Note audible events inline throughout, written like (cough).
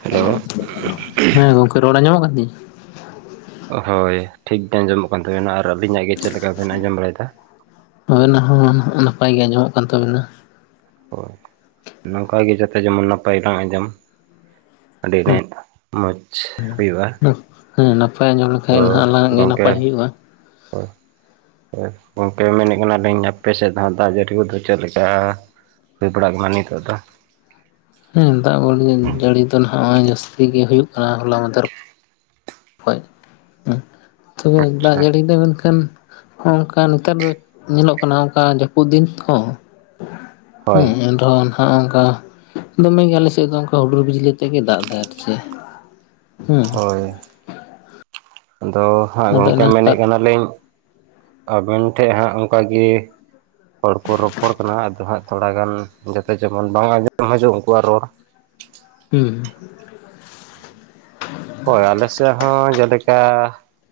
Hello ᱦᱮᱸ ᱜᱚᱝᱠᱮ ᱨᱚᱲ ᱟᱸᱧᱡᱚᱢᱚᱜ ᱠᱟᱱ ᱛᱤᱧᱟᱹ? ᱦᱳᱭ ᱴᱷᱤᱠ ᱜᱮ ᱟᱸᱡᱚᱢᱚᱜ ᱠᱟᱱ ᱛᱟᱵᱮᱱᱟ᱾ ᱟᱨ ᱟᱹᱞᱤᱧᱟᱜ ᱜᱮ ᱪᱮᱫ ᱞᱮᱠᱟ ᱵᱮᱱ ᱟᱸᱡᱚᱢ ᱵᱟᱲᱟᱭᱫᱟ? ᱦᱳᱭ ᱚᱱᱟ ᱦᱚᱸ ᱱᱟᱯᱟᱭ ᱜᱮ ᱟᱸᱡᱚᱢᱚᱜ ᱠᱟᱱ ᱛᱟᱵᱤᱱᱟ᱾ ᱦᱳᱭ, ᱱᱚᱝᱠᱟᱜ ᱜᱮ ᱡᱟᱛᱮ ᱡᱮᱢᱚᱱ ᱱᱟᱯᱟᱭ ᱞᱟᱝ ᱟᱸᱡᱚᱢ᱾ ᱟᱹᱰᱤ ᱮᱱᱮᱯ ᱢᱚᱡᱽ ᱦᱩᱭᱩᱜ-ᱟ᱾ ᱦᱮᱸ ᱱᱟᱯᱟᱭ ᱟᱸᱡᱚᱢ ᱞᱮᱠᱷᱟᱡ ᱱᱟᱦᱟᱸᱜ ᱟᱞᱟᱝᱟᱜ ᱜᱮ ᱱᱟᱯᱟᱭ ᱜᱚᱝᱠᱮ ᱦᱩᱭᱩᱜ-ᱟ᱾ (inaudible) ᱜᱚᱝᱠᱮ ᱢᱮᱱᱮᱜ ᱠᱟᱱᱟᱞᱤᱧ ᱟᱯᱮ ᱥᱮᱫ ᱫᱚ ᱦᱟᱸᱜ ᱫᱟᱜ ᱡᱟᱹᱲᱤ ᱠᱚᱫᱚ ᱪᱮᱫᱞ ᱞᱮᱠᱟ? ᱦᱩᱭ ᱵᱟᱲᱟᱜ ᱠᱟᱱᱟ ᱱᱤᱛᱚᱜ ᱫᱚ᱾ ᱦᱮᱸ ᱫᱟᱜ (unintelligible) ᱡᱟᱹᱲᱤ ᱫᱚ ᱱᱚᱜ-ᱚᱭ ᱡᱟᱹᱥᱛᱤ ᱜᱮ ᱦᱩᱭᱩᱜ ᱠᱟᱱᱟ ᱦᱚᱞᱟ ᱢᱟᱫᱷᱮᱨ ᱦᱳᱭ ᱦᱩᱸ ᱛᱚᱵᱮ ᱫᱟᱜ ᱟᱪᱪᱷᱟ ᱡᱟᱹᱲᱤ ᱫᱚ ᱢᱮᱱᱠᱷᱟᱱ ᱦᱚᱸ ᱚᱱᱠᱟ ᱱᱮᱛᱟᱨ ᱫᱚ᱾ ᱧᱮᱞᱚᱜ ᱠᱟᱱᱟ ᱚᱱᱠᱟ ᱡᱟᱹᱯᱩᱫ ᱫᱤᱱ ᱦᱚᱸ, ᱦᱳᱭ ᱦᱮᱸ ᱟᱨᱦᱚᱸ ᱱᱟᱦᱟᱸᱜ ᱚᱝᱠᱟ, ᱫᱚᱢᱮᱜᱮ ᱟᱞᱮ ᱥᱮᱫ ᱫᱚ ᱚᱱᱠᱟ ᱦᱩᱰᱩᱨ ᱵᱤᱡᱽᱞᱤ ᱛᱮᱜᱮ ᱫᱟᱜ ᱮᱫᱟ ᱟᱨ ᱪᱮᱫ᱾ (inaudible) ᱦᱩᱸ᱾ ᱦᱳᱭ, ᱟᱫᱚ ᱦᱟᱸᱜ ᱟᱫᱚ ᱜᱚᱝᱠᱮ ᱚᱱᱟ ᱢᱮᱱᱮᱜ ᱠᱟᱱᱟᱞᱤᱧ᱾ ᱟᱵᱮᱱ ᱴᱷᱮᱱ ᱦᱟᱸᱜ ᱚᱱᱠᱟᱜᱮ᱾ ᱦᱚᱲ ᱠᱚ ᱨᱚᱯᱚᱲ ᱠᱟᱱᱟ ᱟᱫᱚ ᱦᱟᱸᱜ ᱛᱷᱚᱲᱟᱜᱟᱱ ᱡᱟᱛᱮ ᱡᱮᱢᱚᱱ ᱵᱟᱝ ᱟᱸᱡᱚᱢᱚᱜ ᱦᱤᱡᱩᱜ ᱩᱱᱠᱩᱣᱟᱜ ᱨᱚᱲ᱾ ᱦᱩᱸ᱾ ᱦᱳᱭ ᱟᱞᱮᱥᱮᱜ ᱦᱚᱸ ᱡᱮᱞᱮᱠᱟ᱾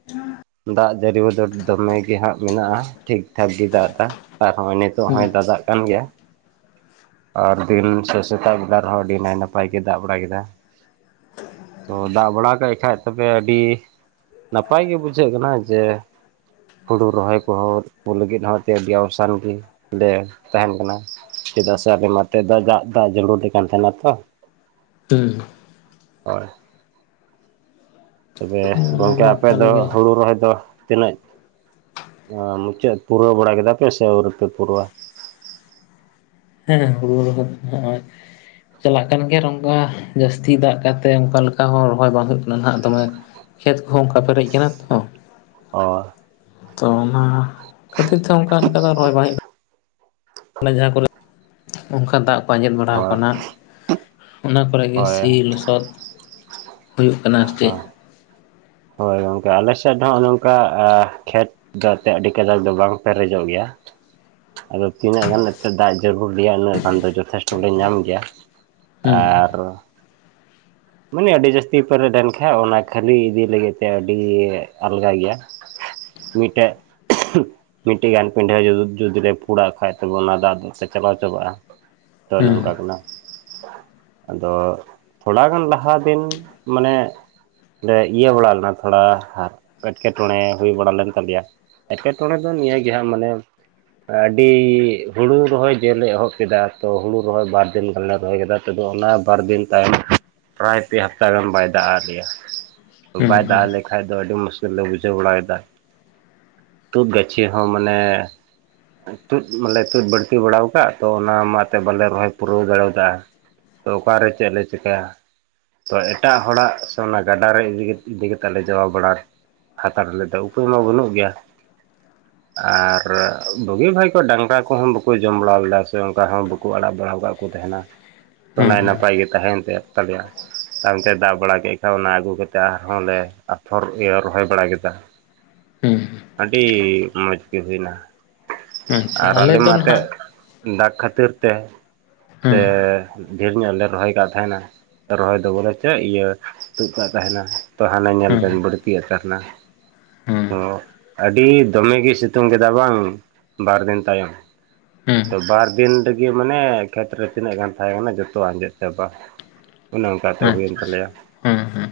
(inaudible) ᱫᱟᱜ ᱡᱟᱹᱲᱤ ᱠᱚ ᱫᱚ ᱫᱚᱢᱮ ᱜᱮ ᱦᱟᱸᱜ ᱢᱮᱱᱟᱜ-ᱟ, ᱴᱷᱤᱠᱴᱷᱟᱠ ᱜᱮ ᱫᱟᱜ ᱮᱫᱟ᱾ ᱟᱨᱦᱚᱸ ᱱᱤᱛᱚᱜ ᱦᱩᱸ ᱦᱚᱸᱭ ᱫᱟᱫᱟᱜ ᱠᱟᱱ ᱜᱮᱭᱟ᱾ ᱟᱨ ᱫᱤᱱ ᱥᱮ ᱥᱮᱛᱟᱜ ᱵᱮᱞᱟ ᱨᱮᱦᱚᱸ ᱟᱹᱰᱤ ᱱᱟᱭ ᱱᱟᱯᱟᱭ ᱜᱮ ᱫᱟᱜ ᱵᱟᱲᱟ ᱠᱮᱫᱟ᱾ ᱛᱚ ᱫᱟᱜ ᱵᱟᱲᱟ ᱠᱮᱜ ᱠᱷᱟᱡ ᱛᱚᱵᱮ ᱟᱹᱰᱤ᱾ ᱱᱟᱯᱟᱭ ᱜᱮ ᱵᱩᱡᱷᱟᱹᱜ ᱠᱟᱱᱟ᱾ ᱡᱮ ᱦᱩᱲᱩ ᱨᱚᱦᱚᱭ ᱠᱚᱦᱚ ᱛᱩᱯᱩ ᱞᱟᱹᱜᱤᱫ ᱦᱚᱸ (unintelligible) ᱜᱮ ᱞᱮ ᱛᱟᱦᱮᱸᱱ ᱠᱟᱱᱟ᱾ ᱪᱮᱫᱟᱜ ᱥᱮ ᱟᱵᱮ ᱢᱟᱛᱮ ᱫᱟᱜ ᱫᱟᱜ ᱡᱟᱹᱨᱩᱫᱮ ᱠᱟᱱ ᱛᱟᱦᱮᱸᱱᱟ ᱛᱚ᱾ ᱦᱩᱸ᱾ ᱦᱚᱭ᱾ ᱛᱚᱵᱮ ᱚᱱᱟ ᱜᱚᱝᱠᱮ ᱢᱟ ᱟᱯᱮ ᱠᱟᱱ ᱫᱚ ᱜᱮ ᱦᱩᱲᱩ ᱨᱚᱦᱚᱭ ᱫᱚ ᱛᱤᱱᱟᱹᱜ᱾ ᱢᱩᱪᱟᱹᱫ ᱯᱩᱨᱟᱹᱣ ᱵᱟᱲᱟ ᱠᱮᱫᱟ ᱯᱮ ᱥᱮ ᱟᱹᱣᱨᱤ ᱯᱮ ᱯᱩᱨᱟᱹᱣᱟ᱾ ᱦᱮᱸ ᱦᱩᱲᱩ ᱨᱚᱦᱚᱭ ᱦᱚᱜ-ᱚᱭ᱾ ᱪᱟᱞᱟᱜ ᱠᱟᱱ ᱜᱮᱭᱟ ᱱᱚᱝᱠᱟ, ᱡᱟᱹᱥᱛᱤ ᱫᱟᱜ ᱠᱟᱛᱮ ᱚᱱᱠᱟ ᱞᱮᱠᱟ ᱦᱚᱸ ᱨᱚᱦᱚᱭ ᱵᱟᱝ ᱦᱩᱭᱩᱜ ᱱᱟᱱᱦᱟᱸᱜ ᱫᱚᱢᱮ, ᱠᱷᱮᱛ ᱠᱚᱦᱚᱸ ᱚᱱᱠᱟ ᱯᱮᱨᱮᱡ ᱠᱟᱱᱟ ᱛᱚ᱾ ᱚ᱾ ᱛᱚ ᱚᱱᱟ, ᱠᱷᱟᱹᱛᱤᱨ ᱛᱮ ᱚᱝᱠᱟ ᱞᱮᱠᱟ ᱫᱚ ᱨᱚᱦᱚᱭ ᱵᱟᱝ ᱦᱩᱭᱩᱜ ᱡᱟᱦᱟᱸ ᱠᱚᱨᱮ ᱚᱝᱠᱟ ᱫᱟᱜ ᱠᱚ ᱟᱸᱡᱮᱫ ᱵᱟᱲᱟᱣ ᱦᱳᱭ ᱠᱟᱱᱟ᱾ ᱚᱱᱟ ᱠᱚᱨᱮ ᱜᱮ ᱦᱳᱭ ᱥᱤ ᱞᱚᱥᱚᱫ, ᱦᱩᱭᱩᱜ ᱠᱟᱱᱟ ᱟᱨ ᱪᱮᱫ᱾ ᱦᱳᱭ ᱜᱚᱝᱠᱮ, ᱟᱞᱮᱥᱮᱫ ᱫᱚ ᱦᱚᱜ-ᱚ ᱱᱚᱝᱠᱟ ᱟ ᱠᱷᱮᱛ ᱫᱟᱜ ᱛᱮ ᱟᱹᱰᱤ ᱠᱟᱡᱟᱠ ᱫᱚ ᱵᱟᱝ ᱯᱮᱨᱮᱡᱚᱜ ᱜᱮᱭᱟ᱾ ᱟᱫᱚ ᱛᱤᱱᱟᱹᱜ ᱜᱟᱱ ᱮᱱᱛᱮᱫ ᱫᱟᱜ ᱡᱟᱹᱨᱩᱲ ᱜᱮᱭᱟ ᱩᱱᱟᱹᱜ ᱜᱟᱱ ᱫᱚ ᱡᱚᱛᱷᱮᱥᱴᱚ ᱞᱮ ᱧᱟᱢ ᱜᱮᱭᱟ᱾ ᱦᱩᱸ ᱟᱨ ᱢᱟᱱᱮ ᱟᱹᱰᱤ ᱡᱟᱹᱥᱛᱤ ᱯᱮᱨᱮᱡ ᱞᱮᱱᱠᱷᱟᱡ ᱚᱱᱟ ᱠᱷᱟᱹᱞᱤ ᱤᱫᱤ ᱞᱟᱹᱜᱤᱫ ᱛᱮ ᱟᱹᱰᱤ ᱟᱞᱜᱟ ᱜᱮᱭᱟ᱾ ᱢᱤᱫᱴᱮᱡ᱾ (unintelligible) ᱢᱤᱫᱴᱮᱱ ᱜᱟᱱ ᱯᱤᱰᱷᱟᱹ ᱡᱩᱫᱤ ᱞᱮ ᱯᱷᱩᱲᱟᱜ ᱠᱷᱟᱡ ᱛᱚᱵᱮ ᱚᱱᱟ ᱫᱟᱜ ᱫᱚ ᱪᱟᱞᱟᱣ ᱪᱟᱵᱟᱜᱼᱟ ᱾ ᱛᱚ ᱚᱱᱮ ᱦᱩᱸ ᱚᱱᱝᱠᱟ ᱠᱟᱱᱟ ᱟᱫᱚ ᱛᱷᱚᱲᱟ ᱜᱟᱱ ᱞᱟ ᱦᱟ ᱫᱤᱱ ᱢᱟᱱᱮ ᱤᱭᱟᱹ ᱵᱟᱲᱟ ᱞᱮᱱᱟ ᱛᱷᱚᱲᱟ ᱟᱨ ᱮᱴᱠᱮᱴᱚᱬᱮ ᱦᱩᱭ ᱵᱟᱲᱟ ᱞᱮᱱ ᱛᱟᱞᱮᱭᱟ ᱮᱴᱠᱮᱴᱚᱬᱮ ᱫᱚ ᱱᱤᱭᱟᱹ ᱜᱮ ᱦᱟᱜ ᱢᱟᱱᱮ ᱟᱹᱰᱤ ᱦᱩᱲᱩ ᱨᱚᱦᱚᱭ ᱡᱮᱞᱮ ᱮᱦᱚᱵ ᱠᱮᱫᱟ ᱛᱚ ᱦᱩᱲᱩ ᱨᱚᱦᱚᱭ ᱵᱟᱨ ᱫᱤᱱ ᱜᱟᱱᱮ ᱨᱚᱦᱚᱭ ᱠᱮᱫᱟ ᱛᱫᱚ ᱚᱱᱟ ᱵᱟᱨᱫᱤᱱ ᱛᱟᱭᱚᱢ ᱯᱮᱨᱟᱭ ᱯᱮ ᱦᱟᱯᱛᱟ ᱜᱟᱱ ᱵᱟᱭ ᱫᱟᱜ ᱟ ᱞᱮᱭᱟ ᱦᱩᱸ ᱵᱟᱭ ᱫᱟᱜ ᱦᱩᱸ ᱟᱞᱮ ᱠᱷᱟᱡ ᱫᱚ ᱟᱹᱰᱤ ᱢᱩᱥᱠᱤᱞ ᱞᱮ ᱵᱩᱡᱷᱟᱹᱣ ᱵᱟᱲᱟᱭᱮᱫᱟ ᱛᱩᱫ ᱜᱟᱹᱪᱷᱤ ᱦᱚ ᱢᱟᱱᱮ ᱛᱩᱫ ᱢᱟᱱᱮ ᱛᱩᱫ ᱵᱟᱹᱲᱛᱤ ᱵᱟᱲᱟᱣ ᱟᱠᱟᱫ ᱛᱚ ᱚᱱᱟ ᱢᱟᱛᱮ ᱵᱟᱞᱮ ᱨᱚᱦᱚᱭ ᱯᱩᱨᱟᱹᱣ ᱫᱟᱲᱮᱣᱭᱟᱫᱟ ᱾ ᱛᱚ ᱚᱠᱟᱨᱮ ᱪᱮᱫ ᱞᱮ ᱪᱮᱤᱠᱟᱹᱭᱟ! ᱛᱚ ᱮᱴᱟᱜ ᱦᱚᱲᱟᱜ ᱥᱮ ᱚᱱᱟ ᱜᱟᱰᱟᱨᱮ ᱤ (unintelligible) ᱤᱫᱤ ᱠᱟᱛᱮᱫ ᱞᱮ ᱡᱟᱣᱟ ᱵᱟᱲᱟ ᱦᱟᱛᱟᱲ ᱞᱮᱫᱟ ᱩᱯᱟᱹᱭ ᱢᱟ ᱵᱟᱹᱱᱩᱜ ᱜᱮᱭᱟ ᱾ (inaudible) ᱟᱨ ᱵᱩᱜᱤ ᱵᱷᱟᱭ ᱠᱚ ᱰᱟᱝᱨᱟ ᱠᱚᱦᱚ ᱵᱟᱠᱚ ᱡᱚᱢ ᱵᱟᱲᱟ ᱞᱮᱫᱟ ᱥᱮ ᱚᱱᱠᱟ ᱦᱚ ᱵᱟ ᱠᱚ ᱟᱲᱟᱜ ᱵᱟᱲᱟᱣ ᱟᱠᱟᱫ ᱠᱚ ᱛᱟᱦᱮᱱᱟ ᱛᱚ ᱦᱩᱸ ᱱᱟᱭ ᱦᱩᱸ ᱱᱟᱯᱟᱭ ᱜᱮ ᱛᱟᱦᱮᱱ ᱛᱟᱭ ᱛᱟᱞᱮᱭᱟ ᱾ ᱛᱟᱝᱛᱮ ᱫᱟ ᱵᱟᱲᱟ ᱠᱮᱫ ᱠᱷᱟᱡ ᱚᱱᱟ ᱟᱹᱜᱩ ᱠᱟᱛᱮᱫ ᱟᱨᱦᱚᱞ ᱞᱮ ᱟᱯᱷᱚᱨ ᱤᱭᱟᱹ ᱨᱚᱦᱚᱭ ᱵᱟᱲᱟ ᱠᱮᱫᱟ ᱾ ᱦᱩᱸ ᱟᱹᱰᱤ ᱢᱚᱡᱽ ᱜᱮ ᱦᱩᱭᱱᱟ ᱟᱪᱪᱷᱟ ᱟᱨ ᱟᱞᱮ ᱫᱚ ᱢᱟ (unintelligible) ᱱᱟᱦᱟᱜ ᱫᱟᱜ ᱠᱷᱟᱹᱛᱤᱨ ᱛᱮ ᱥᱮ ᱦᱩᱸ ᱰᱷᱮᱨ ᱧᱚᱜ ᱞᱮ ᱨᱚᱦᱚᱭ ᱟᱠᱟᱜ ᱛᱟᱦᱮᱱᱟ ᱾ ᱨᱚᱦᱚᱭ ᱫᱚ ᱵᱚᱞᱮ ᱪᱮᱫ ᱤᱭᱟᱹ ᱛᱩᱫ ᱠᱟᱜ ᱛᱟᱦᱮᱱᱟ ᱛᱚ ᱦᱟᱱᱮ ᱧᱮᱞ ᱦᱩᱸ ᱵᱮᱱ ᱵᱟᱹᱲᱛᱤ ᱭᱮᱫ ᱛᱟᱦᱮᱱᱟ ᱦᱩᱸ ᱚ ᱟᱹᱰᱤ ᱫᱚᱢᱮ ᱜᱮ ᱥᱤᱛᱩᱝ ᱠᱮᱫᱟ ᱵᱟᱝ ᱵᱟᱨ ᱫᱤᱱ ᱛᱟᱭᱚᱢ ᱾ ᱦᱩᱸ ᱛᱚ ᱵᱟᱨ ᱫᱤᱱ ᱨᱮᱜᱮ ᱢᱟᱱᱮ ᱠᱷᱮᱛ ᱨᱮ ᱛᱤᱱᱟᱹᱜ ᱜᱟᱱ ᱛᱟᱦᱮᱸᱠᱟᱱᱟ ᱡᱚᱛᱚ ᱟᱸᱡᱮᱫ ᱪᱟᱵᱟ ᱾ ᱚᱱᱮ ᱚᱱᱠᱟᱛᱮ ᱦᱩᱭᱮᱱ ᱟᱪᱪᱷᱟ ᱟᱪᱪᱷᱟ ᱛᱟᱞᱮᱭᱟ ᱾ ᱦᱩᱸ ᱦᱩᱸ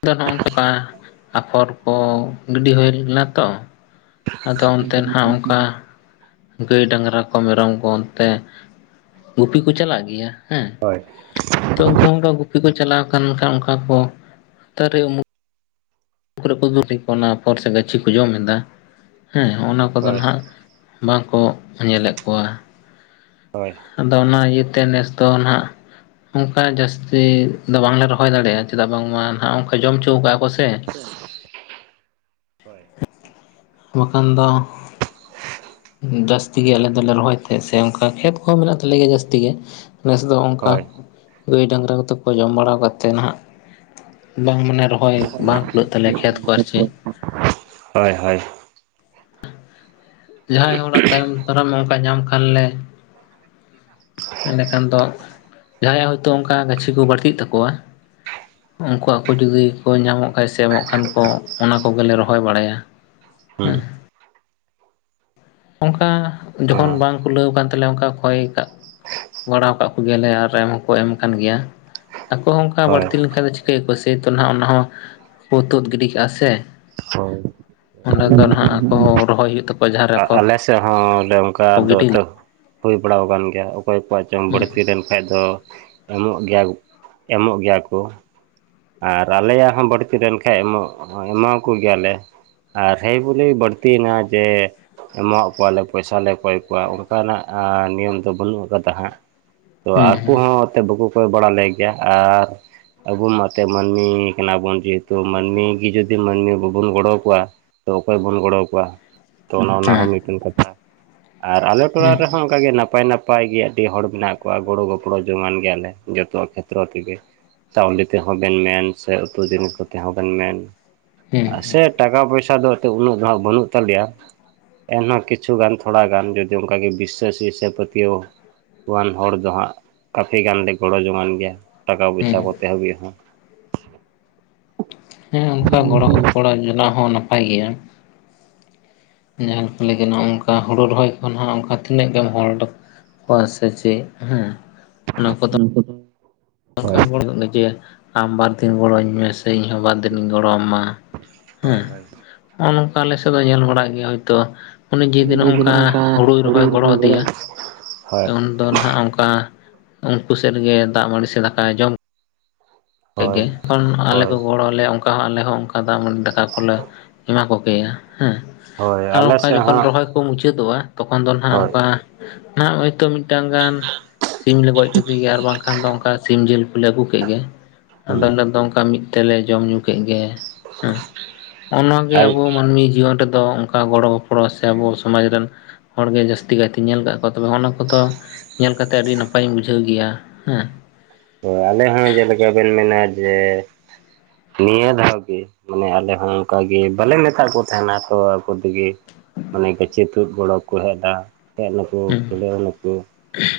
ᱟ ᱫᱚ ᱦᱚᱜᱼᱝ ᱱᱚᱠᱟ ᱟᱯᱷᱚᱨ ᱠᱚ ᱜᱤᱰᱤ ᱦᱳᱭ ᱞᱮᱱᱟ ᱛᱚ ᱾ ᱟᱫᱚ ᱚᱱᱛᱮ ᱱᱟᱦᱟᱜ ᱚᱱᱠᱟ ᱜᱟᱹᱭ ᱰᱟᱝᱨᱟ ᱠᱚ ᱢᱮᱨᱚᱢ ᱠᱚ ᱚᱱᱛᱮ ᱜᱩᱯᱤ ᱠᱚ ᱪᱟᱞᱟᱜ ᱜᱮᱭᱟ ᱦᱮ ᱦᱳᱭ ᱛᱚ ᱩᱱᱠᱦᱚ ᱚᱱᱠᱟ ᱜᱩᱯᱤ ᱠᱚ ᱪᱟᱞᱟᱣ ᱟᱠᱟᱱ ᱟᱠᱷᱟᱱ ᱚᱱᱠᱟ ᱠᱚ ᱛᱟᱨᱮ ᱩᱢᱩᱠ ᱠᱚᱨᱮ ᱠᱚ ᱜᱩᱯᱤ ᱠᱚ ᱚᱱᱟ ᱯᱚᱨ ᱥᱮ ᱜᱟᱹᱪᱷᱤ ᱠᱚ ᱡᱚᱢ ᱮᱫᱟ ᱦᱮᱸᱜ ᱚᱱᱟ ᱠᱚᱫᱚ ᱦᱳᱭ ᱱᱟᱱᱟᱜ ᱵᱟᱝᱠᱚ ᱧᱮᱞᱮᱫ ᱠᱚᱣᱟ ᱾ ᱦᱳᱭ ᱟᱫᱚ ᱚᱱᱟ ᱤᱭᱟᱹᱛᱮ ᱱᱮᱥ ᱫᱚ ᱱᱟᱦᱟᱜ ᱚᱱᱠᱟ ᱡᱟᱹᱥᱛᱤ ᱫᱚ ᱵᱟᱝᱞᱮ ᱨᱚᱦᱚᱭ ᱫᱟᱲᱮᱭᱟᱜᱼᱟ ᱪᱮᱫᱟᱜ ᱵᱟᱝᱢᱟ ᱱᱟᱦᱟᱜ ᱚᱱᱠᱟ ᱡᱚᱢ ᱚᱪᱚᱣ ᱟᱠᱟᱫᱼᱟ ᱠᱚ ᱥᱮ ᱾ (inaudible) ᱵᱟᱠᱷᱟᱱ ᱫᱚ ᱡᱟᱹᱥᱛᱤ ᱜᱮ ᱟᱞᱮ ᱫᱚᱞᱮ ᱨᱚᱦᱚᱭ ᱛᱟᱦᱮᱫ ᱥᱮ ᱚᱱᱠᱟ ᱠᱷᱮᱛ ᱠᱚᱦᱚ ᱢᱮᱱᱟᱜ ᱛᱟᱞᱮᱭᱟ ᱡᱟᱹᱥᱛᱤ ᱜᱮ‌ ᱱᱮᱥ ᱫᱚ ᱚᱱᱠᱟ ᱦᱳᱭ ᱜᱟᱹᱭ ᱰᱟᱝᱨᱟ ᱠᱚᱫᱚ ᱠᱚ ᱡᱚᱢ ᱵᱟᱲᱟᱣ ᱠᱟᱛᱮᱫ ᱱᱟᱦᱟᱜ ᱵᱟᱝ ᱢᱟᱱᱮ ᱨᱚᱦᱚᱭ ᱵᱟᱝ ᱠᱷᱩᱞᱟᱹᱜ ᱛᱟᱞᱮ ᱠᱷᱮᱛ ᱠᱚ ᱟᱨᱪᱮᱫ ᱦᱳᱭ ᱦᱳᱭ ᱡᱟᱦᱟᱭ ᱦᱚᱲᱟᱜ ᱛᱟᱭᱚᱢ ᱫᱟᱨᱟᱢ ᱱᱚᱝᱠᱟ ᱧᱟᱢ ᱠᱷᱟᱱ ᱞᱮ ᱮᱸᱰᱮᱠᱷᱟᱱ ᱫᱚ ᱡᱟᱦᱟᱸᱭᱟᱜ ᱦᱚᱭᱛᱚ ᱚᱱᱠᱟ ᱜᱟᱪᱷᱤ ᱠᱚ ᱵᱟᱹᱲᱛᱤᱜ ᱛᱟᱠᱚᱣᱟ ᱩᱱᱠᱩᱣᱟᱜ ᱟᱠᱚ ᱡᱩᱫᱤ ᱠᱚ ᱧᱟᱢᱚᱜ ᱠᱷᱟᱡ ᱥᱮ ᱮᱢᱚᱜ ᱠᱷᱟᱱ ᱠᱚ ᱚᱱᱟ ᱠᱚᱜᱮᱞᱮ ᱨᱚᱦᱚᱭ ᱵᱟᱲᱟᱭᱟ ᱾ ᱦᱩ ᱚᱱᱠᱟ ᱚ ᱡᱚᱠᱷᱚᱱ ᱚᱱᱠᱟ ᱵᱟᱝ ᱠᱩᱞᱟᱹᱣ ᱠᱟᱱ ᱛᱟᱞᱮᱭᱟ ᱚᱱᱠᱟ ᱠᱚᱭ ᱠᱟᱜ ᱵᱟᱲᱟᱣ ᱠᱟᱜ ᱠᱚᱣᱟ ᱜᱮᱞᱮ ᱟᱨ ᱮᱢ ᱦᱚᱸᱠᱚ ᱮᱢ ᱠᱟᱱ ᱜᱮᱭᱟ ᱟᱠᱚ ᱦᱚᱸ ᱚᱱᱠᱟ ᱦᱳᱭ ᱵᱟᱹᱲᱛᱤ ᱞᱮᱱᱠᱷᱟᱱ ᱫᱚ ᱠᱮ ᱥᱮᱭ ᱛᱚ ᱱᱟᱦᱟᱜ ᱚᱱᱟ ᱦᱚᱸ ᱠᱚ ᱛᱩᱫ ᱜᱤᱰᱤ ᱠᱟᱜ-ᱟ ᱥᱮ, ᱦᱳᱭ ᱚᱸᱰᱮ ᱫᱚ ᱱᱟᱦᱟᱜ ᱟᱠᱚ ᱦᱚᱸ ᱨᱚᱦᱚᱭ ᱦᱩᱭᱩᱜ ᱛᱟᱠᱚᱣᱟ ᱡᱟᱦᱟᱸ ᱨᱮ ᱟᱯᱷᱚᱨ ᱟᱞᱮ ᱥᱮᱫ ᱦᱚᱸ ᱵᱚᱞᱮ ᱚᱱᱠᱟ ᱠᱚ ᱫᱚ ᱜᱤᱰᱤ ᱛᱚ ᱦᱩᱭ ᱵᱟᱲᱟ ᱟᱠᱟᱱ ᱜᱮᱭᱟ ᱚᱠᱚᱭ ᱠᱚᱣᱟᱜ ᱪᱚᱝ ᱦᱩᱸ ᱵᱟᱹᱲᱛᱤ ᱞᱮᱱ ᱠᱷᱟᱡ ᱫᱚ ᱮᱢᱚᱜ ᱜᱮᱭᱟ ᱠᱚ ᱮᱢᱚᱜ ᱜᱮᱭᱟ ᱠᱚ᱾ ᱟᱨ ᱟᱞᱮᱭᱟᱜ ᱦᱚᱸ ᱵᱟᱹᱲᱛᱤ ᱞᱮᱱᱠᱷᱟᱡ ᱮᱢᱚᱜ ᱮᱢᱟ ᱠᱚ ᱜᱮᱭᱟᱞᱮ᱾ ᱟᱨ ᱦᱮᱸ ᱵᱚᱞᱮ ᱵᱟᱹᱲᱛᱤᱭᱮᱱᱟ ᱡᱮ ᱮᱢᱟ ᱟᱠᱚᱣᱟᱞᱮ ᱯᱚᱭᱥᱟ ᱞᱮ ᱠᱚᱭ ᱠᱚᱣᱟ ᱚᱱᱠᱟᱱᱟᱜ ᱱᱤᱭᱚᱢ ᱫᱚ ᱵᱟᱹᱱᱩᱜ ᱟᱠᱟᱫᱟ ᱦᱟᱸᱜ᱾ ᱛᱚ ᱦᱩᱸ ᱦᱩᱸ ᱟᱠᱚ ᱦᱚᱸ ᱮᱱᱛᱮᱫ ᱵᱟᱠᱚ ᱠᱚᱭ ᱵᱟᱲᱟᱞᱮ ᱜᱮᱭᱟ ᱟᱨ ᱟᱵᱚ ᱢᱟ ᱛᱮ ᱢᱟᱹᱱᱢᱤ ᱠᱟᱱᱟ ᱵᱚᱱ ᱡᱮᱦᱮᱛᱩ ᱢᱟᱹᱱᱢᱤ ᱜᱮ ᱡᱩᱫᱤ ᱢᱟᱹᱱᱢᱤ ᱵᱟᱵᱚᱱ ᱜᱚᱲᱚ ᱟᱠᱚᱣᱟ ᱛᱚ ᱚᱠᱚᱭ ᱵᱚᱱ ᱜᱚᱲᱚᱠᱚᱣᱟ ᱛᱚ ᱚᱱᱮ ᱚᱱᱟ ᱦᱚᱸ ᱦᱮᱸ ᱢᱤᱫᱴᱮᱱ ᱠᱟᱛᱷᱟ ᱟᱨ ᱟᱞᱮ ᱴᱚᱞᱟ ᱦᱮᱸ ᱨᱮᱦᱚᱸ ᱚᱱᱠᱟᱜᱮ ᱱᱟᱯᱟᱭ ᱱᱟᱯᱟᱭ ᱜᱮ ᱟᱹᱰᱤ ᱦᱚᱲ ᱢᱮᱱᱟᱜ ᱠᱚᱣᱟ ᱜᱚᱲᱚ ᱜᱚᱯᱚᱲᱚ ᱡᱚᱝᱟᱱ ᱜᱮᱭᱟᱞᱮ ᱡᱚᱛᱚᱣᱟᱜ ᱠᱷᱮᱛᱨᱚ ᱛᱮᱜᱮ ᱾ ᱪᱟᱣᱞᱮ ᱛᱮᱦᱚᱸ ᱵᱮᱱ ᱢᱮᱱ ᱥᱮ ᱩᱛᱩ ᱡᱤᱞ ᱠᱚ ᱛᱮᱦᱚᱸ ᱵᱮᱱ ᱢᱮᱱ, ᱦᱮᱸ, ᱥᱮ ᱴᱟᱠᱟ ᱯᱚᱭᱥᱟ ᱫᱚ ᱦᱚᱭᱛᱚ ᱩᱱᱟᱹᱜ ᱫᱚ ᱦᱟᱸᱜ ᱵᱟᱹᱱᱩᱜ ᱛᱟᱞᱮᱭᱟ, ᱮᱱᱦᱚᱸ ᱠᱤᱪᱷᱩ ᱜᱟᱱ ᱛᱷᱚᱲᱟ ᱜᱟᱱ ᱡᱚᱫᱤ ᱚᱱᱠᱟ ᱵᱤᱥᱥᱳᱥ ᱵᱤᱥᱥᱳᱥ ᱯᱟᱹᱛᱭᱟᱹᱣ ᱣᱟᱱ ᱦᱚᱲ ᱫᱚ ᱦᱟᱸᱜ ᱠᱟᱯᱷᱤ ᱜᱟᱱ ᱞᱮ ᱜᱚᱲᱚ ᱡᱚᱝᱟᱱ ᱜᱮᱭᱟ᱾ ᱴᱟᱠᱟ ᱦᱮᱸ ᱯᱚᱭᱥᱟ ᱠᱚᱛᱮ ᱦᱟᱹᱵᱤᱡ ᱦᱚᱸ᱾ ᱦᱮᱸ ᱚᱱᱠᱟ ᱜᱚᱲᱚ ᱜᱚᱯᱚᱲᱚ ᱡᱚᱝᱟᱜ ᱦᱚᱸ ᱱᱟᱯᱟᱭ ᱜᱮᱭᱟ᱾ ᱡᱟᱦᱟᱸ ᱠᱚ ᱞᱟᱹᱭ ᱱᱚᱜ-ᱚᱱᱠᱟ ᱦᱩᱲᱩ ᱨᱚᱦᱚᱭ ᱠᱷᱚᱱ ᱦᱟᱸᱜ ᱚᱱᱠᱟ ᱛᱤᱱᱟᱹᱜ ᱜᱟᱱ ᱦᱚᱲ ᱫᱚ ᱠᱚᱣᱟ ᱥᱮ ᱪᱮᱫ ᱦᱮᱸ, ᱚᱱᱟ ᱠᱚᱫᱚ ᱩᱱᱠᱩ ᱫᱚ ᱱᱚᱝᱠᱟ ᱜᱚᱲᱚᱜ ᱡᱮ ᱟᱢ ᱵᱟᱨ ᱫᱤᱱ ᱜᱚᱲᱚ ᱟᱹᱧ ᱢᱮ ᱥᱮ ᱤᱧᱦᱚᱸ ᱵᱟᱨ ᱫᱤᱱ ᱤᱧ ᱜᱚᱲᱚᱣᱟᱢᱟ ᱾ ᱦᱳᱭ ᱦᱮᱸ, ᱱᱚᱜ-ᱚ ᱱᱚᱝᱠᱟ ᱟᱞᱮ ᱥᱮᱫ ᱫᱚ ᱧᱮᱞ ᱵᱟᱲᱟᱜ ᱜᱮᱭᱟ ᱦᱚᱭᱛᱳ ᱩᱱᱤ ᱦᱳᱭ ᱡᱮᱫᱤᱱ ᱡᱮ ᱱᱚᱜ-ᱚ ᱡᱮ ᱱᱚᱝᱠᱟ ᱦᱩᱲᱩᱭ ᱦᱩᱲᱩ ᱨᱚᱦᱚᱭ ᱜᱚᱲᱚ ᱟᱫᱮᱭᱟ ᱦᱳᱭ ᱮᱢᱚᱱ ᱫᱚ ᱱᱟᱦᱟᱜ ᱚᱱᱠᱟ ᱩᱱᱠᱩ ᱥᱮᱫ ᱨᱮᱜᱮ ᱫᱟᱜ ᱢᱟᱹᱲᱤ ᱥᱮ ᱫᱟᱠᱟᱭ ᱡᱚᱢ ᱦᱳᱭ ᱛᱮᱜᱮ ᱠᱷᱚᱱ ᱟᱞᱮ ᱦᱳᱭ ᱠᱚ ᱜᱚᱲᱚ ᱟᱞᱮᱭᱟ ᱚᱱᱠᱟ ᱦᱚᱸ ᱟᱞᱮ ᱦᱚᱸ ᱚᱱᱠᱟ ᱫᱟᱜ ᱢᱟᱹᱰᱤ ᱫᱟᱠᱟ ᱠᱚᱞᱮ ᱮᱢᱟ ᱠᱚ ᱜᱮᱭᱟ ᱦᱮᱸ᱾ ᱦᱳᱭ ᱟᱨ ᱟᱞᱮ ᱚᱱᱠᱟ ᱥᱮᱫ ᱡᱚᱠᱷᱚᱱ ᱦᱟᱸᱜ ᱨᱚᱦᱚᱭ ᱠᱚ ᱢᱩᱪᱟᱹᱫᱚᱜ-ᱟ ᱛᱚᱠᱷᱚᱱ ᱫᱚ ᱱᱟᱸᱜ ᱦᱳᱭ ᱚᱱᱠᱟ ᱱᱟᱜ ᱦᱳᱭᱛᱳ ᱢᱤᱫᱴᱟᱝ ᱜᱟᱱ ᱥᱤᱢ ᱞᱮ ᱜᱚᱡ ᱠᱮᱫᱮ ᱜᱮ ᱟᱨ ᱵᱟᱝᱠᱷᱟᱱ ᱫᱚ ᱚᱱᱠᱟ ᱥᱤᱢ ᱡᱤᱞ ᱠᱚᱞᱮ ᱟᱹᱜᱩ ᱠᱮᱫ ᱜᱮ ᱾ ᱟᱫᱚ ᱦᱩᱸ ᱟᱞᱮ ᱫᱚ ᱚᱱᱠᱟ ᱢᱤᱫ ᱛᱮᱞᱮ ᱡᱚᱢ ᱧᱩ ᱠᱮᱫ ᱜᱮ ᱾ ᱦᱮᱸ ᱦᱚᱸᱜᱼᱚ ᱱᱚᱣᱟ ᱜᱮ ᱟᱞ ᱟᱵᱚ ᱢᱟᱹᱱᱢᱤ ᱡᱤᱭᱚᱱ ᱨᱮ ᱫᱚ ᱚᱱᱠᱟ ᱜᱚᱲᱚ ᱜᱚᱯᱚᱲᱚ ᱥᱮ ᱟᱵᱚ ᱥᱚᱢᱟᱡᱽ ᱨᱮᱱ ᱦᱚᱲᱜᱮ ᱜᱮ ᱡᱟᱹᱥᱛᱤ ᱠᱟᱭᱛᱮᱧ ᱧᱮᱞ ᱟᱠᱟᱜ ᱠᱚᱣᱟ ᱛᱚᱵᱮ ᱚᱱᱟ ᱠᱚᱫᱚ ᱧᱮᱞ ᱠᱟᱛᱮ ᱟᱹᱰᱤ ᱱᱟᱯᱟᱭᱤᱧ ᱵᱩᱡᱷᱟᱹᱣ ᱜᱮᱭᱟ ᱦᱮᱸ᱾ ᱦᱳᱭ ᱟᱞᱮ ᱦᱚᱸ ᱡᱮᱞᱮᱠᱟ ᱵᱮᱱ ᱢᱮᱱᱟ ᱡᱮ ᱱᱤᱭᱟᱹ ᱫᱷᱟᱣ ᱜᱮ ᱢᱟᱱᱮ ᱟᱞᱮ ᱦᱚᱸ ᱚᱱᱠᱟᱜᱮ ᱵᱟᱞᱮ ᱢᱮᱛᱟᱜ ᱠᱚ ᱛᱟᱦᱮᱸᱱᱟ ᱛᱚ ᱟᱠᱚ ᱛᱮᱜᱮ ᱢᱟᱱᱮ ᱜᱟᱪᱮ ᱛᱩᱫ ᱜᱚᱲᱚ ᱠᱚ ᱦᱮᱡ ᱮᱱᱟ᱾ ᱦᱮᱡ ᱱᱟᱠᱩ ᱦᱩᱸ ᱯᱷᱩᱞᱟᱹᱜ ᱱᱟᱠᱩ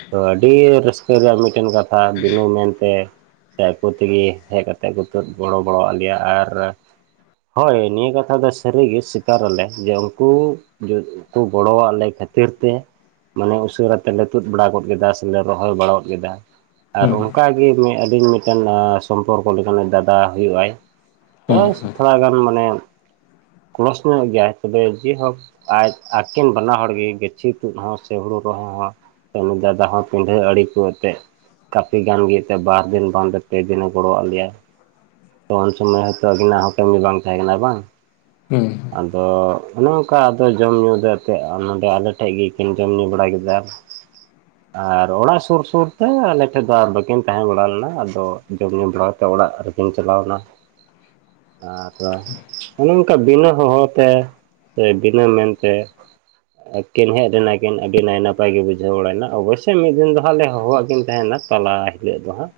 ᱛᱚ ᱟᱹᱰᱤ ᱨᱟᱹᱥᱠᱟᱹ ᱨᱮᱭᱟᱜ ᱢᱤᱫᱴᱮᱱ ᱠᱟᱛᱷᱟ, ᱵᱤᱱᱟᱹ ᱢᱮᱱᱛᱮ ᱥᱮ ᱟᱠᱚ ᱛᱮᱜᱮ ᱦᱮᱡ ᱠᱟᱛᱮᱫ ᱠᱚ ᱛᱩᱫ ᱜᱚᱲᱚ ᱵᱟᱲᱟ ᱟᱫ ᱞᱮᱭᱟ ᱟᱨ ᱦᱳᱭ ᱱᱤᱭᱟᱹ ᱠᱟᱛᱷᱟ ᱫᱚ ᱥᱟᱹᱨᱤᱜᱮ ᱥᱤᱠᱟᱨ ᱟᱞᱮ ᱡᱮ ᱩᱱᱠᱩ ᱠᱚ ᱜᱚᱲᱚᱣᱟᱜ ᱞᱮ ᱠᱷᱟᱹᱛᱤᱨ ᱛᱮ ᱢᱟᱱᱮ ᱩᱥᱟᱹᱨᱟ ᱛᱮᱞᱮ ᱛᱩᱫ ᱵᱟᱲᱟ ᱜᱚᱫ ᱠᱮᱫᱟ ᱥᱮᱞᱮ ᱨᱚᱦᱚᱭ ᱵᱟᱲᱟ ᱜᱚᱫ ᱠᱮᱫᱟ ᱾ ᱟᱨ ᱚᱱᱠᱟᱜᱮ ᱢᱮᱜ ᱟᱹᱞᱤᱧ ᱢᱤᱫᱴᱮᱱ ᱟᱸ ᱥᱚᱢᱯᱚᱨᱠᱚ ᱞᱮᱠᱟᱱᱮ ᱫᱟᱫᱟ ᱦᱩᱭᱩᱜ-ᱟᱭ ᱦᱩᱸ (inaudible) ᱛᱷᱚᱲᱟᱜᱟᱱ ᱢᱟᱱᱮ ᱠᱚᱲᱚᱥ ᱧᱚᱜ ᱜᱮᱭᱟᱭ ᱛᱚᱵᱮ ᱡᱮᱵᱷᱟᱵᱽ ᱟᱡ ᱟᱠᱤᱱ ᱵᱟᱞᱟ ᱦᱚᱲ ᱜᱮ ᱜᱟᱹᱪᱷᱤ ᱛᱩᱫ ᱦᱚᱸ ᱥᱮ ᱦᱩᱲᱩ ᱨᱚᱦᱚᱭ ᱦᱚᱸ ᱛᱚ ᱩᱱᱤ ᱫᱟᱫᱟ ᱦᱚᱸ ᱯᱤᱰᱷᱟᱹ ᱟᱲᱮ ᱠᱚ ᱟᱛᱮᱫ ᱠᱟᱹᱯᱷᱤ ᱜᱟᱱ ᱜᱮ ᱮᱱᱛᱮ ᱵᱟᱨ ᱫᱤᱱ ᱵᱟᱝ ᱫᱚ ᱯᱮ ᱫᱤᱱᱮ ᱜᱚᱲᱚᱣᱟᱜ ᱞᱮᱭᱟ᱾ ᱛᱚ ᱩᱱ ᱥᱚᱢᱚᱭ ᱦᱚᱭᱛᱚ ᱟᱹᱠᱤᱱᱟᱜ ᱦᱚᱸ ᱠᱟᱹᱢᱤ ᱵᱟᱝ ᱛᱟᱦᱮᱸ ᱠᱟᱱᱟ ᱵᱟᱝ? ᱦᱩᱸ᱾ ᱟᱫᱚ ᱚᱱᱮ ᱚᱱᱠᱟ ᱟᱫᱚ ᱡᱚᱢ ᱧᱩ ᱫᱚ ᱱᱚᱛᱮᱜ ᱱᱟᱰᱮ ᱟᱞᱮᱴᱷᱮᱡ ᱜᱮᱠᱤᱱ ᱡᱚᱢ ᱧᱩ ᱵᱟᱲᱟ ᱠᱮᱫᱟ᱾ (inaudible) ᱟᱨ ᱚᱲᱟᱜ ᱥᱩᱨ ᱥᱩᱨ ᱛᱮ ᱟᱞᱮ ᱴᱷᱮᱡ ᱫᱚ ᱟᱨ ᱵᱟᱹᱠᱤᱱ ᱛᱟᱦᱮᱸ ᱵᱟᱲᱟ ᱞᱮᱱᱟ ᱟᱫᱚ ᱡᱚᱢ ᱧᱩ ᱵᱟᱲᱟ ᱠᱟᱛᱮ ᱚᱲᱟᱜ ᱨᱮᱠᱤᱱ ᱪᱟᱞᱟᱣᱱᱟ᱾ ᱟᱨ ᱚᱱᱮ ᱚᱱᱠᱟ ᱵᱤᱱᱟᱹ ᱦᱚᱦᱚ ᱛᱮ ᱥᱮ ᱵᱤᱱᱟᱹ ᱢᱮᱱᱛᱮ ᱟᱹᱠᱤᱱ ᱦᱮᱡ ᱞᱮᱱᱟᱠᱤᱱ ᱟᱹᱰᱤ ᱱᱟᱭ ᱱᱟᱯᱟᱭ ᱱᱟᱯᱟᱭ ᱜᱮ ᱵᱩᱡᱷᱟᱹᱣ ᱵᱟᱲᱟᱭᱱᱟ ᱚᱵᱚᱥᱥᱳᱭ ᱢᱤᱫ ᱫᱤᱱ ᱫᱚ ᱦᱟᱸᱜ ᱞᱮ ᱦᱚᱦᱚᱣᱟᱜ ᱠᱤᱱ ᱛᱟᱦᱮᱱᱟ᱾ ᱛᱟᱞᱟ ᱦᱤᱞᱳᱜ ᱫᱚ ᱦᱟᱸᱜ᱾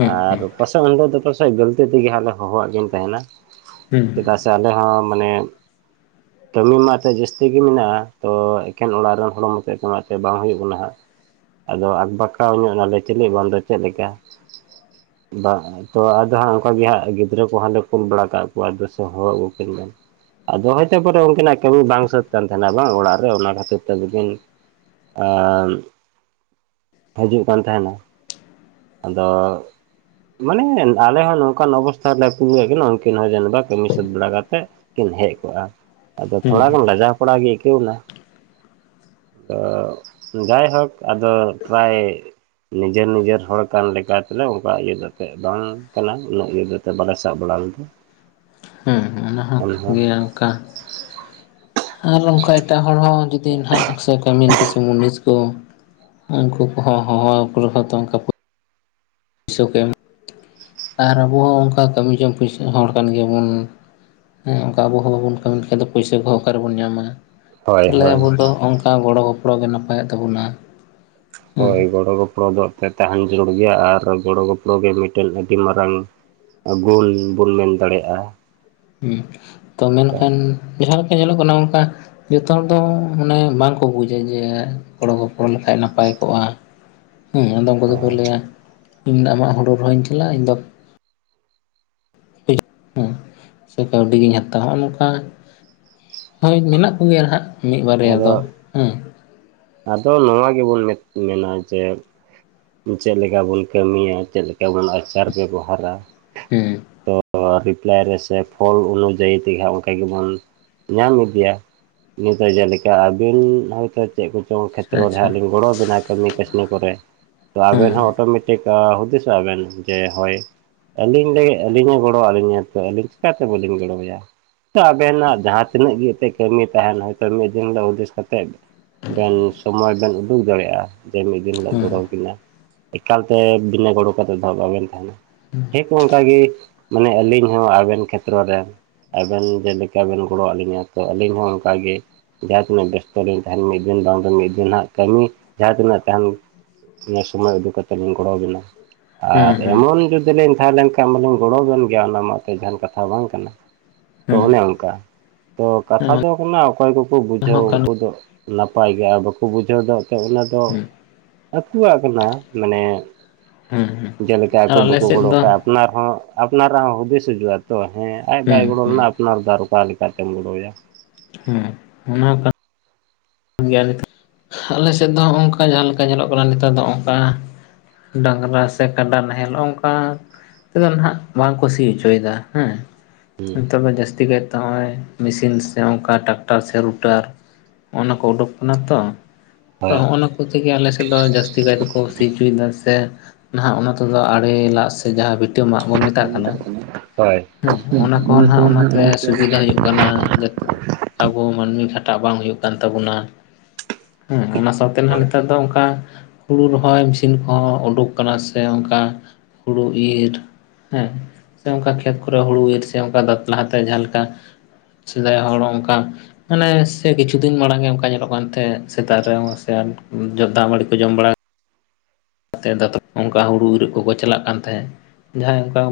ᱦᱩᱸ ᱟᱨ ᱯᱟᱥᱮᱫ ᱩᱱ ᱦᱤᱞᱚᱜ ᱫᱚ ᱯᱟᱥᱮᱫ ᱜᱟᱹᱞᱛᱤ ᱛᱮᱜᱮ ᱦᱟᱸᱜ ᱞᱮ ᱦᱚᱦᱚᱣᱟᱜ ᱠᱤᱱ ᱛᱟᱦᱮᱱᱟ ᱦᱩᱸ ᱪᱮᱫᱟᱜ ᱥᱮ ᱥᱮ ᱟᱞᱮ ᱦᱚᱸ ᱢᱟᱱᱮ (inaudible) ᱠᱟᱹᱢᱤ ᱢᱟ ᱮᱛᱮᱫ ᱡᱟᱹᱥᱛᱤ ᱜᱮ ᱢᱮᱱᱟᱜᱼᱟ ᱛᱚ ᱮᱠᱮᱱ ᱚᱲᱟᱜ ᱨᱮᱱ ᱦᱚᱲ ᱢᱚᱛᱚ ᱚᱱᱟᱛᱮ ᱵᱟᱝ ᱦᱩᱭᱩᱜ ᱠᱟᱱᱟ ᱦᱟᱸᱜ᱾ ᱟᱫᱚ ᱟᱠᱵᱟᱠᱟᱣ ᱧᱚᱜ ᱱᱟᱞᱮ ᱪᱮᱞᱮ ᱵᱟᱝᱫᱚ ᱪᱮᱫ ᱞᱮᱠᱟ ᱛᱚ ᱟᱫᱚ ᱦᱟᱸᱜ ᱚᱱᱠᱟ ᱜᱮ ᱦᱟᱸᱜ ᱜᱤᱫᱽᱨᱟᱹ ᱠᱚ ᱦᱟᱱᱰᱮ ᱠᱩᱞ ᱵᱟᱲᱟ ᱠᱟᱜ ᱠᱚᱣᱟ ᱫᱚᱥᱮ ᱦᱚᱦᱚ ᱟᱹᱜᱩᱠᱤᱱ ᱵᱮᱱ᱾ ᱟᱫᱚ ᱦᱚᱭᱛᱮ ᱯᱟᱨᱮ ᱩᱱᱠᱤᱱᱟᱜ ᱠᱟᱹᱢᱤ ᱵᱟᱝ ᱥᱟᱹᱛ ᱠᱟᱱ ᱛᱟᱦᱮᱱᱟ ᱵᱟᱝ ᱚᱲᱟᱜ ᱨᱮ ᱚᱱᱟ ᱠᱷᱟᱹᱛᱤᱨ ᱛᱮᱫᱚ ᱠᱤᱱ ᱟᱨ ᱦᱤᱡᱩᱜ ᱠᱟᱱ ᱛᱟᱦᱮᱱᱟ᱾ ᱟᱫᱚ ᱢᱟᱱᱮ ᱟᱞᱮ ᱦᱚᱸ ᱱᱚᱝᱠᱟᱱ ᱚᱵᱚᱥᱛᱷᱟ ᱨᱮᱞᱮ ᱠᱩᱞᱠᱟᱠᱤᱱᱟ ᱩᱱᱠᱤᱱ ᱦᱚᱸ ᱡᱟᱱᱤᱡ ᱵᱟᱠᱤ ᱠᱟᱹᱢᱤ ᱥᱟᱹᱛ ᱵᱟᱲᱟ ᱠᱟᱛᱮᱫ ᱠᱤᱱ ᱦᱮᱡ ᱠᱚᱜᱼᱟ ᱟᱫᱚ ᱦᱩᱸ ᱦᱩᱸ ᱛᱷᱚᱲᱟ ᱜᱟᱱ ᱞᱟᱡᱟᱣ ᱯᱟᱲᱟ ᱜᱮ ᱟᱹᱭᱠᱟᱹᱣ ᱮᱱᱟ ᱛᱚ ᱡᱟᱭᱦᱳᱠ ᱟᱫᱚ ᱯᱨᱟᱭ ᱱᱤᱡᱮᱨ ᱱᱤᱡᱮᱨ ᱦᱚᱲ ᱠᱟᱱ ᱞᱮᱠᱟ ᱛᱮᱞᱮ ᱚᱱᱠᱟ ᱤᱭᱟᱹ ᱠᱟᱛᱮᱫ ᱵᱟᱝ ᱠᱟᱱᱟ ᱩᱱᱟᱹᱜ ᱤᱭᱟᱹ ᱠᱟᱛᱮ ᱵᱟᱞᱮ ᱥᱟᱵ ᱵᱟᱲᱟ ᱞᱮᱫᱟ᱾ ᱦᱩᱸᱦᱩᱸ ᱚᱱᱟ ᱦᱚᱸ ᱠᱟᱱ ᱮᱱᱦᱚᱸ ᱜᱮᱭᱟ ᱚᱱᱠᱟ᱾ ᱟᱨ ᱱᱚᱝᱠᱟ ᱮᱴᱟᱜ ᱦᱚᱲ ᱦᱚᱸ ᱡᱩᱫᱤ ᱱᱟᱦᱟᱜ ᱥᱮ ᱠᱟᱹᱢᱤᱱ ᱠᱩᱥᱤ ᱢᱩᱱᱤᱥ ᱛᱚ ᱩᱱᱠᱩ ᱠᱚᱦᱚᱸ ᱦᱚᱦᱚ ᱟᱠᱚ ᱨᱮᱦᱚᱸᱛᱚ ᱚᱱᱠᱟ ᱯᱩᱭᱥᱟᱹ ᱠᱚ ᱮᱢ ᱟᱨ ᱟᱵᱚ ᱦᱚᱸ ᱚᱱᱠᱟ ᱠᱟᱹᱢᱤ ᱡᱚᱝ ᱯᱩᱭᱥᱟᱹ ᱦᱚᱲ ᱠᱟᱱ ᱜᱮᱭᱟᱵᱚᱱ᱾ ᱦᱮᱸ ᱚᱱᱠᱟ ᱟᱵᱚ ᱠᱚᱦᱚᱸ ᱵᱟᱵᱚᱱ ᱠᱟᱹᱢᱤ ᱞᱮᱠᱷᱟᱡ ᱫᱚ ᱯᱩᱭᱥᱟᱹ ᱠᱚᱦᱚᱸ ᱚᱠᱟ ᱨᱮᱵᱚᱱ ᱧᱟᱢᱟ᱾ ᱦᱳᱭ ᱛᱟᱦᱚᱞᱮ ᱦᱳᱭ ᱟᱵᱚ ᱫᱚ ᱚᱱᱠᱟ ᱜᱚᱲᱚᱼ ᱜᱚᱯᱚᱲᱚ ᱜᱮ ᱱᱟᱯᱟᱭᱚᱜ ᱛᱟᱵᱚᱱᱟ᱾ ᱦᱮᱸ ᱦᱳᱭ ᱜᱚᱲᱚ ᱜᱚᱯᱚᱲᱚ ᱫᱚ ᱮᱱᱛᱮᱫ ᱛᱟᱦᱮᱱ ᱡᱟᱹᱨᱩᱲ ᱜᱮᱭᱟ ᱟᱨ ᱜᱚᱲᱚ-ᱜᱚᱯᱚᱲᱚ ᱜᱮ ᱢᱤᱫᱴᱮᱱ ᱟᱹᱰᱤ ᱢᱟᱨᱟᱝ᱾ ᱜᱩᱱ ᱵᱚᱱ ᱢᱮᱱ ᱫᱟᱲᱮᱭᱟᱜᱼᱟ᱾ ᱦᱩᱸ ᱛᱚ ᱚᱱᱠᱟ ᱢᱮᱱᱠᱷᱟᱱ ᱡᱟᱦᱟᱸ ᱞᱮᱠᱟ ᱧᱮᱞᱚᱜ ᱠᱟᱱᱟ ᱚᱱᱠᱟ ᱡᱚᱛᱚ ᱦᱚᱲ ᱫᱚ ᱢᱟᱱᱮ ᱵᱟᱝᱠᱚ ᱵᱩᱡᱟ ᱡᱮ ᱜᱚᱲᱚ ᱜᱚᱯᱚᱲᱚ ᱞᱮᱠᱷᱟᱡ ᱱᱟᱯᱟᱭ ᱠᱚᱜᱼᱟ᱾ ᱦᱮᱸ ᱟᱫᱚ ᱩᱱᱠᱩ ᱫᱚᱠᱚ ᱦᱳᱭ ᱞᱟᱹᱭᱟ ᱤᱧ ᱫᱚ ᱟᱢᱟᱜ ᱦᱩᱲᱩ ᱨᱚᱦᱚᱭᱤᱧ ᱪᱟᱞᱟᱜᱼᱟ ᱤᱧ ᱫᱚ ᱦᱩᱸᱥᱮ ᱠᱟᱹᱣᱰᱤ ᱜᱤᱧ ᱦᱟᱛᱟᱣᱟ ᱦᱚᱸᱜᱼᱚᱸ ᱱᱚᱝᱠᱟ ᱦᱳᱭ ᱢᱮᱱᱟᱜ ᱠᱚᱜᱮᱭᱟ ᱱᱟᱦᱟᱜ ᱢᱤᱫ ᱵᱟᱨᱭᱟ ᱟᱫᱚ ᱫᱚ ᱦᱮᱸ ᱟᱫᱚ ᱱᱚᱣᱟ ᱜᱮᱵᱚᱱ ᱢᱮᱱ ᱢᱮᱱᱟ ᱡᱮ ᱪᱮᱫ ᱞᱮᱠᱟ ᱵᱚᱱ ᱠᱟᱹᱢᱤᱭᱟ ᱪᱮᱫ ᱞᱮᱠᱟ ᱵᱚᱱ ᱟᱪᱟᱨ ᱵᱮᱵᱚᱦᱟᱨᱟ ᱦᱮᱸ ᱛᱚ ᱟᱨ ᱨᱤᱯᱞᱟᱭ ᱨᱮᱥᱮ ᱯᱷᱚᱞ ᱚᱱᱩᱡᱟᱭᱤ ᱛᱮᱦᱟᱸᱜ ᱚᱱᱠᱟ ᱜᱮᱵᱚᱱ ᱧᱟᱢ ᱤᱫᱤᱭᱟ᱾ ᱱᱤᱛᱚᱜ ᱡᱮᱞᱮᱠᱟ ᱟᱹᱵᱤᱱ ᱦᱚᱭᱛᱚ ᱪᱮᱫ ᱠᱚ ᱪᱚᱝ ᱟᱪᱪᱷᱟ ᱠᱷᱮᱛᱨᱚ ᱨᱮ ᱟᱪᱪᱷᱟ ᱦᱟᱸᱜ ᱞᱤᱧ ᱜᱚᱲᱚ ᱟᱵᱤᱱᱟ ᱠᱟᱹᱢᱤ ᱠᱟᱹᱥᱢᱤ ᱠᱚᱨᱮ ᱛᱚ ᱦᱮᱸ ᱟᱵᱮᱱ ᱦᱚᱸ ᱚᱴᱳᱢᱮᱴᱤᱠ᱾ ᱴᱤᱠᱟ ᱦᱩᱫᱤᱥᱚᱜ ᱟᱵᱮᱱ ᱡᱮ ᱦᱚᱭ ᱟᱹᱞᱤᱧ ᱞᱟᱹᱜᱤᱫ ᱟᱹᱞᱤᱧᱮ ᱜᱚᱲᱚᱭᱟᱜ ᱟᱹᱞᱤᱧᱟ ᱛᱚ ᱟᱹᱞᱤᱧ ᱪᱤᱠᱟᱹᱛᱮ ᱵᱟᱹᱞᱤᱧ ᱜᱚᱲᱚᱣᱟᱭᱟ᱾ ᱛᱳ ᱟᱵᱮᱱᱟᱜ ᱡᱟᱦᱟᱸ ᱛᱤᱱᱟᱹᱜ ᱜᱮᱯᱮ ᱠᱟᱹᱢᱤ ᱛᱟᱦᱮᱱ ᱦᱚᱭᱛᱳ ᱢᱤᱫ ᱫᱤᱱ ᱦᱤᱞᱳᱜ ᱦᱩᱫᱤᱥ ᱠᱟᱛᱮ ᱾ ᱵᱮᱱ ᱥᱚᱢᱚᱭ ᱵᱮᱱ ᱩᱰᱩᱠ ᱫᱟᱲᱮᱭᱟᱜᱼᱟ, ᱡᱮ ᱢᱤᱫᱼᱼ ᱫᱤᱱ ᱦᱤᱞᱳᱜ ᱦᱮᱸ ᱜᱚᱲᱚᱠᱤᱱᱟ ᱮᱠᱟᱞᱛᱮ ᱵᱤᱱᱟᱹ ᱜᱚᱲᱚ ᱠᱟᱛᱮᱫ ᱫᱚ ᱦᱟᱸᱜ ᱵᱟᱵᱮᱱ ᱛᱟᱦᱮᱱᱟ ᱾ ᱴᱷᱤᱠ ᱚᱱᱠᱟᱟᱜᱮ ᱢᱟᱱᱮ ᱟᱹᱞᱤᱧ ᱦᱚᱸ ᱟᱵᱮᱱ ᱠᱷᱮᱛᱨᱚ ᱨᱮᱱ ᱾ ᱟᱵᱮᱱ ᱡᱮᱞᱮᱠᱟ ᱵᱮᱱ ᱜᱚᱲᱚ ᱟᱹᱞᱤᱧᱟ ᱛᱚ ᱟᱹᱞᱤᱧ ᱦᱚᱸ ᱚᱱᱠᱟᱜᱮ ᱾ ᱡᱟᱦᱟᱸ ᱛᱤᱱᱟᱹᱜ ᱵᱮᱥᱛᱚ ᱨᱮᱤᱧ ᱛᱟᱦᱮᱱ ᱢᱤᱫ ᱫᱤᱱ ᱵᱟᱝ ᱫᱚ ᱢᱤᱫ ᱫᱤᱱ ᱦᱟᱸᱜ ᱠᱟᱹᱢᱤ ᱡᱟᱦᱟᱸ ᱛᱤᱱᱟᱹᱜ ᱛᱟᱦᱮᱱ ᱾ ᱱᱮ ᱥᱚᱢᱚᱭ ᱩᱰᱩᱠ ᱠᱟᱛᱮ ᱞᱤᱧ ᱜᱚᱲᱚ ᱵᱤᱱᱟ, ᱦᱮᱸ ᱟᱨ ᱦᱮᱸ ᱮᱢᱚᱱ ᱡᱩᱫᱤ ᱞᱤᱧ ᱛᱟᱦᱮᱸ ᱞᱮᱱᱠᱷᱟᱱ ᱾ (unintelligible) ᱢᱟᱞᱤᱧ ᱜᱚᱲᱚᱵᱱ ᱜᱮᱭᱟ ᱚᱱᱟ ᱢᱟ ᱮᱛ ᱡᱟᱦᱟᱱ ᱠᱟᱛᱷᱟ ᱵᱟᱝ ᱠᱟᱱᱟ ᱾ ᱛᱚ ᱦᱮᱸ ᱚᱱᱮ ᱚᱱᱠᱟ, ᱛᱚ ᱠᱟᱛᱷᱟ ᱫᱚ ᱠᱟᱱᱟ ᱚᱠᱚᱭ ᱠᱚᱼᱼ ᱠᱩ ᱚᱱᱟ ᱦᱚᱸ ᱵᱩᱡᱷᱟᱹᱣᱟ ᱠᱟᱱ ᱩᱱᱠᱩ ᱫᱚ ᱱᱟᱯᱟᱭ ᱜᱮ ᱟᱨ ᱵᱟᱠᱚ ᱵᱩᱡᱷᱟᱹᱣ ᱫᱚ ᱮᱱᱛ ᱚᱱᱟ ᱫᱚ ᱾ ᱦᱮᱸ ᱟᱠᱚᱣᱟᱜ ᱠᱟᱱᱟ ᱢᱟᱱᱮ, ᱦᱮᱸ ᱦᱮᱸ ᱡᱮᱞᱮᱠᱟ ᱟᱨ ᱟᱠᱚ ᱟᱞᱮ ᱵᱟᱠᱚ ᱥᱮᱫ ᱜᱚᱲᱚ ᱫᱚ ᱠᱷᱟᱡ ᱟᱯᱱᱟᱨ ᱦᱚᱸ ᱾ ᱟᱯᱱᱟᱨᱟᱜ ᱦᱚᱸ ᱦᱩᱫᱤᱥ ᱦᱤᱡᱩᱜᱼᱟ ᱛᱚ ᱦᱮᱸ ᱟᱡ ᱦᱮᱸ ᱵᱟᱭ ᱜᱚᱲᱚ ᱦᱮᱸ ᱞᱮᱱᱟ ᱟᱯᱱᱟᱨ ᱫᱚ ᱟᱨ ᱚᱠᱟ ᱞᱮᱠᱟᱛᱮᱢ ᱜᱚᱲᱚᱣᱭᱟ ᱾ ᱦᱩᱸ ᱚᱱᱟ ᱠᱟᱛᱼᱼ ᱜᱮ ᱟᱞᱮ ᱥᱮᱫ ᱫᱚ ᱦᱚᱸ ᱚᱝᱠᱟ ᱡᱟᱦᱟᱸ ᱞᱮᱠᱟ ᱧᱮᱞᱚᱜ ᱠᱟᱱᱟ ᱱᱮᱛᱟᱨ ᱫᱚ ᱚᱱᱠᱟ ᱾ ᱰᱟᱝᱜᱨᱟ ᱥᱮ ᱠᱟᱰᱟ ᱱᱟᱦᱮᱞ ᱚᱱᱠᱟ ᱾ ᱛᱮᱫᱚ ᱱᱟᱦᱟᱜ ᱵᱟᱝ ᱠᱚ ᱥᱤ ᱚᱪᱚᱭᱮᱫᱟ ᱦᱮᱸ ᱾ ᱦᱩᱸ ᱱᱮᱛᱟᱨ ᱫᱚ ᱡᱟᱥᱛᱤ ᱠᱟᱭᱛᱮ ᱱᱚᱜᱼᱚᱭ ᱢᱤᱥᱤᱱ ᱥᱮ ᱚᱱᱠᱟ ᱴᱨᱟᱠᱴᱟᱨ ᱥᱮ ᱨᱩᱴᱟᱨ ᱱᱚᱜᱼ ᱠᱚᱼᱼ ᱠᱚ ᱩᱰᱩᱠ ᱠᱟᱱᱟ ᱛᱚ ᱛᱚ ᱦᱳᱭ ᱦᱚᱜᱼ ᱱᱚᱣᱟ ᱾ ᱩᱱ ᱛᱮᱜᱮ ᱟᱞᱮᱥᱮᱫ ᱫᱚ ᱡᱟᱹᱥᱛᱤ ᱠᱟᱭ ᱛᱮᱠᱚ ᱠᱩ ᱥᱤ ᱦᱚᱪᱚᱭᱮᱫᱟ ᱥᱮᱼᱼ ᱱᱟᱦᱟᱜ ᱚᱱᱟ ᱛᱮᱫᱚ ᱟᱲᱮ ᱞᱟᱜ ᱥᱮ ᱡᱟᱦᱟᱸᱵᱤᱴ ᱾ ᱛᱟᱸ ᱢᱟᱜ ᱵᱚᱱ ᱢᱮᱛᱟᱜ ᱠᱟᱱᱟ᱾ ᱦᱩᱸ ᱚᱱᱟ ᱠᱷᱚᱱ ᱦᱟᱜ ᱚᱱᱟᱛᱮ ᱥᱩᱵᱤᱫᱷᱟ ᱦᱩᱭᱩᱜ ᱠᱟᱱᱟ ᱾ ᱟᱵᱚ ᱢᱟᱹᱱᱢᱤ ᱠᱷᱟᱴᱟᱜ ᱵᱟᱝ ᱦᱩᱭᱩᱜ ᱠᱟᱱ ᱛᱟᱵᱚᱱᱟ ᱦᱩᱸ ᱚᱱᱟ ᱥᱟᱶᱛᱮᱼᱼ ᱱᱟᱜ ᱦᱳᱭ ᱱᱮᱛᱟᱨ ᱫᱚ ᱚᱱᱠᱟ ᱾ ᱦᱩᱲᱩ ᱨᱚᱦᱚᱭ ᱢᱤᱥᱤᱱ ᱠᱚᱦᱚᱸ ᱩᱰᱩᱠ ᱟᱠᱟᱱᱟ ᱥᱮ ᱚᱱᱠᱟ ᱦᱳᱲᱳ ᱤᱨ ᱦᱮᱸ ᱾ ᱥᱮ ᱦᱩᱸ ᱚᱱᱠᱟ ᱠᱷᱮᱛ ᱠᱚᱨᱮ ᱦᱩᱲᱩ ᱤᱨᱥᱼᱼ ᱚᱱᱠᱟ ᱫᱟᱛᱞᱟᱦᱟᱛᱮ ᱡᱟᱦᱟᱸ ᱞᱮᱠᱟ ᱥᱮᱫᱟᱭ ᱦᱚᱲ ᱚᱱᱠᱟ ᱢᱟᱱᱮ ᱥᱮ ᱠᱤᱪᱷᱩ ᱾ ᱫᱤᱱ ᱢᱟᱲᱟᱝ ᱜᱮ ᱚᱱᱠᱟ ᱧᱮᱞᱚᱜ ᱠᱟᱱ ᱛᱟᱦᱮᱸ ᱥᱮᱛᱟᱜ ᱨᱮᱦᱚᱸ ᱥᱮ ᱫᱟᱜ ᱢᱟᱹᱲᱤ ᱠᱚ ᱡᱚᱢ ᱵᱟᱲᱟ ᱾ ᱛᱮ ᱫᱟᱛᱨᱚᱢ ᱚᱱᱠᱟ ᱦᱩᱲᱩ ᱤᱨᱚᱜ ᱠᱚᱠᱚ ᱪᱟᱞᱟᱜ ᱠᱟᱱ ᱛᱟᱦᱮᱸᱫ ᱡᱟᱦᱟᱸᱭ ᱚᱱᱠᱟ ᱾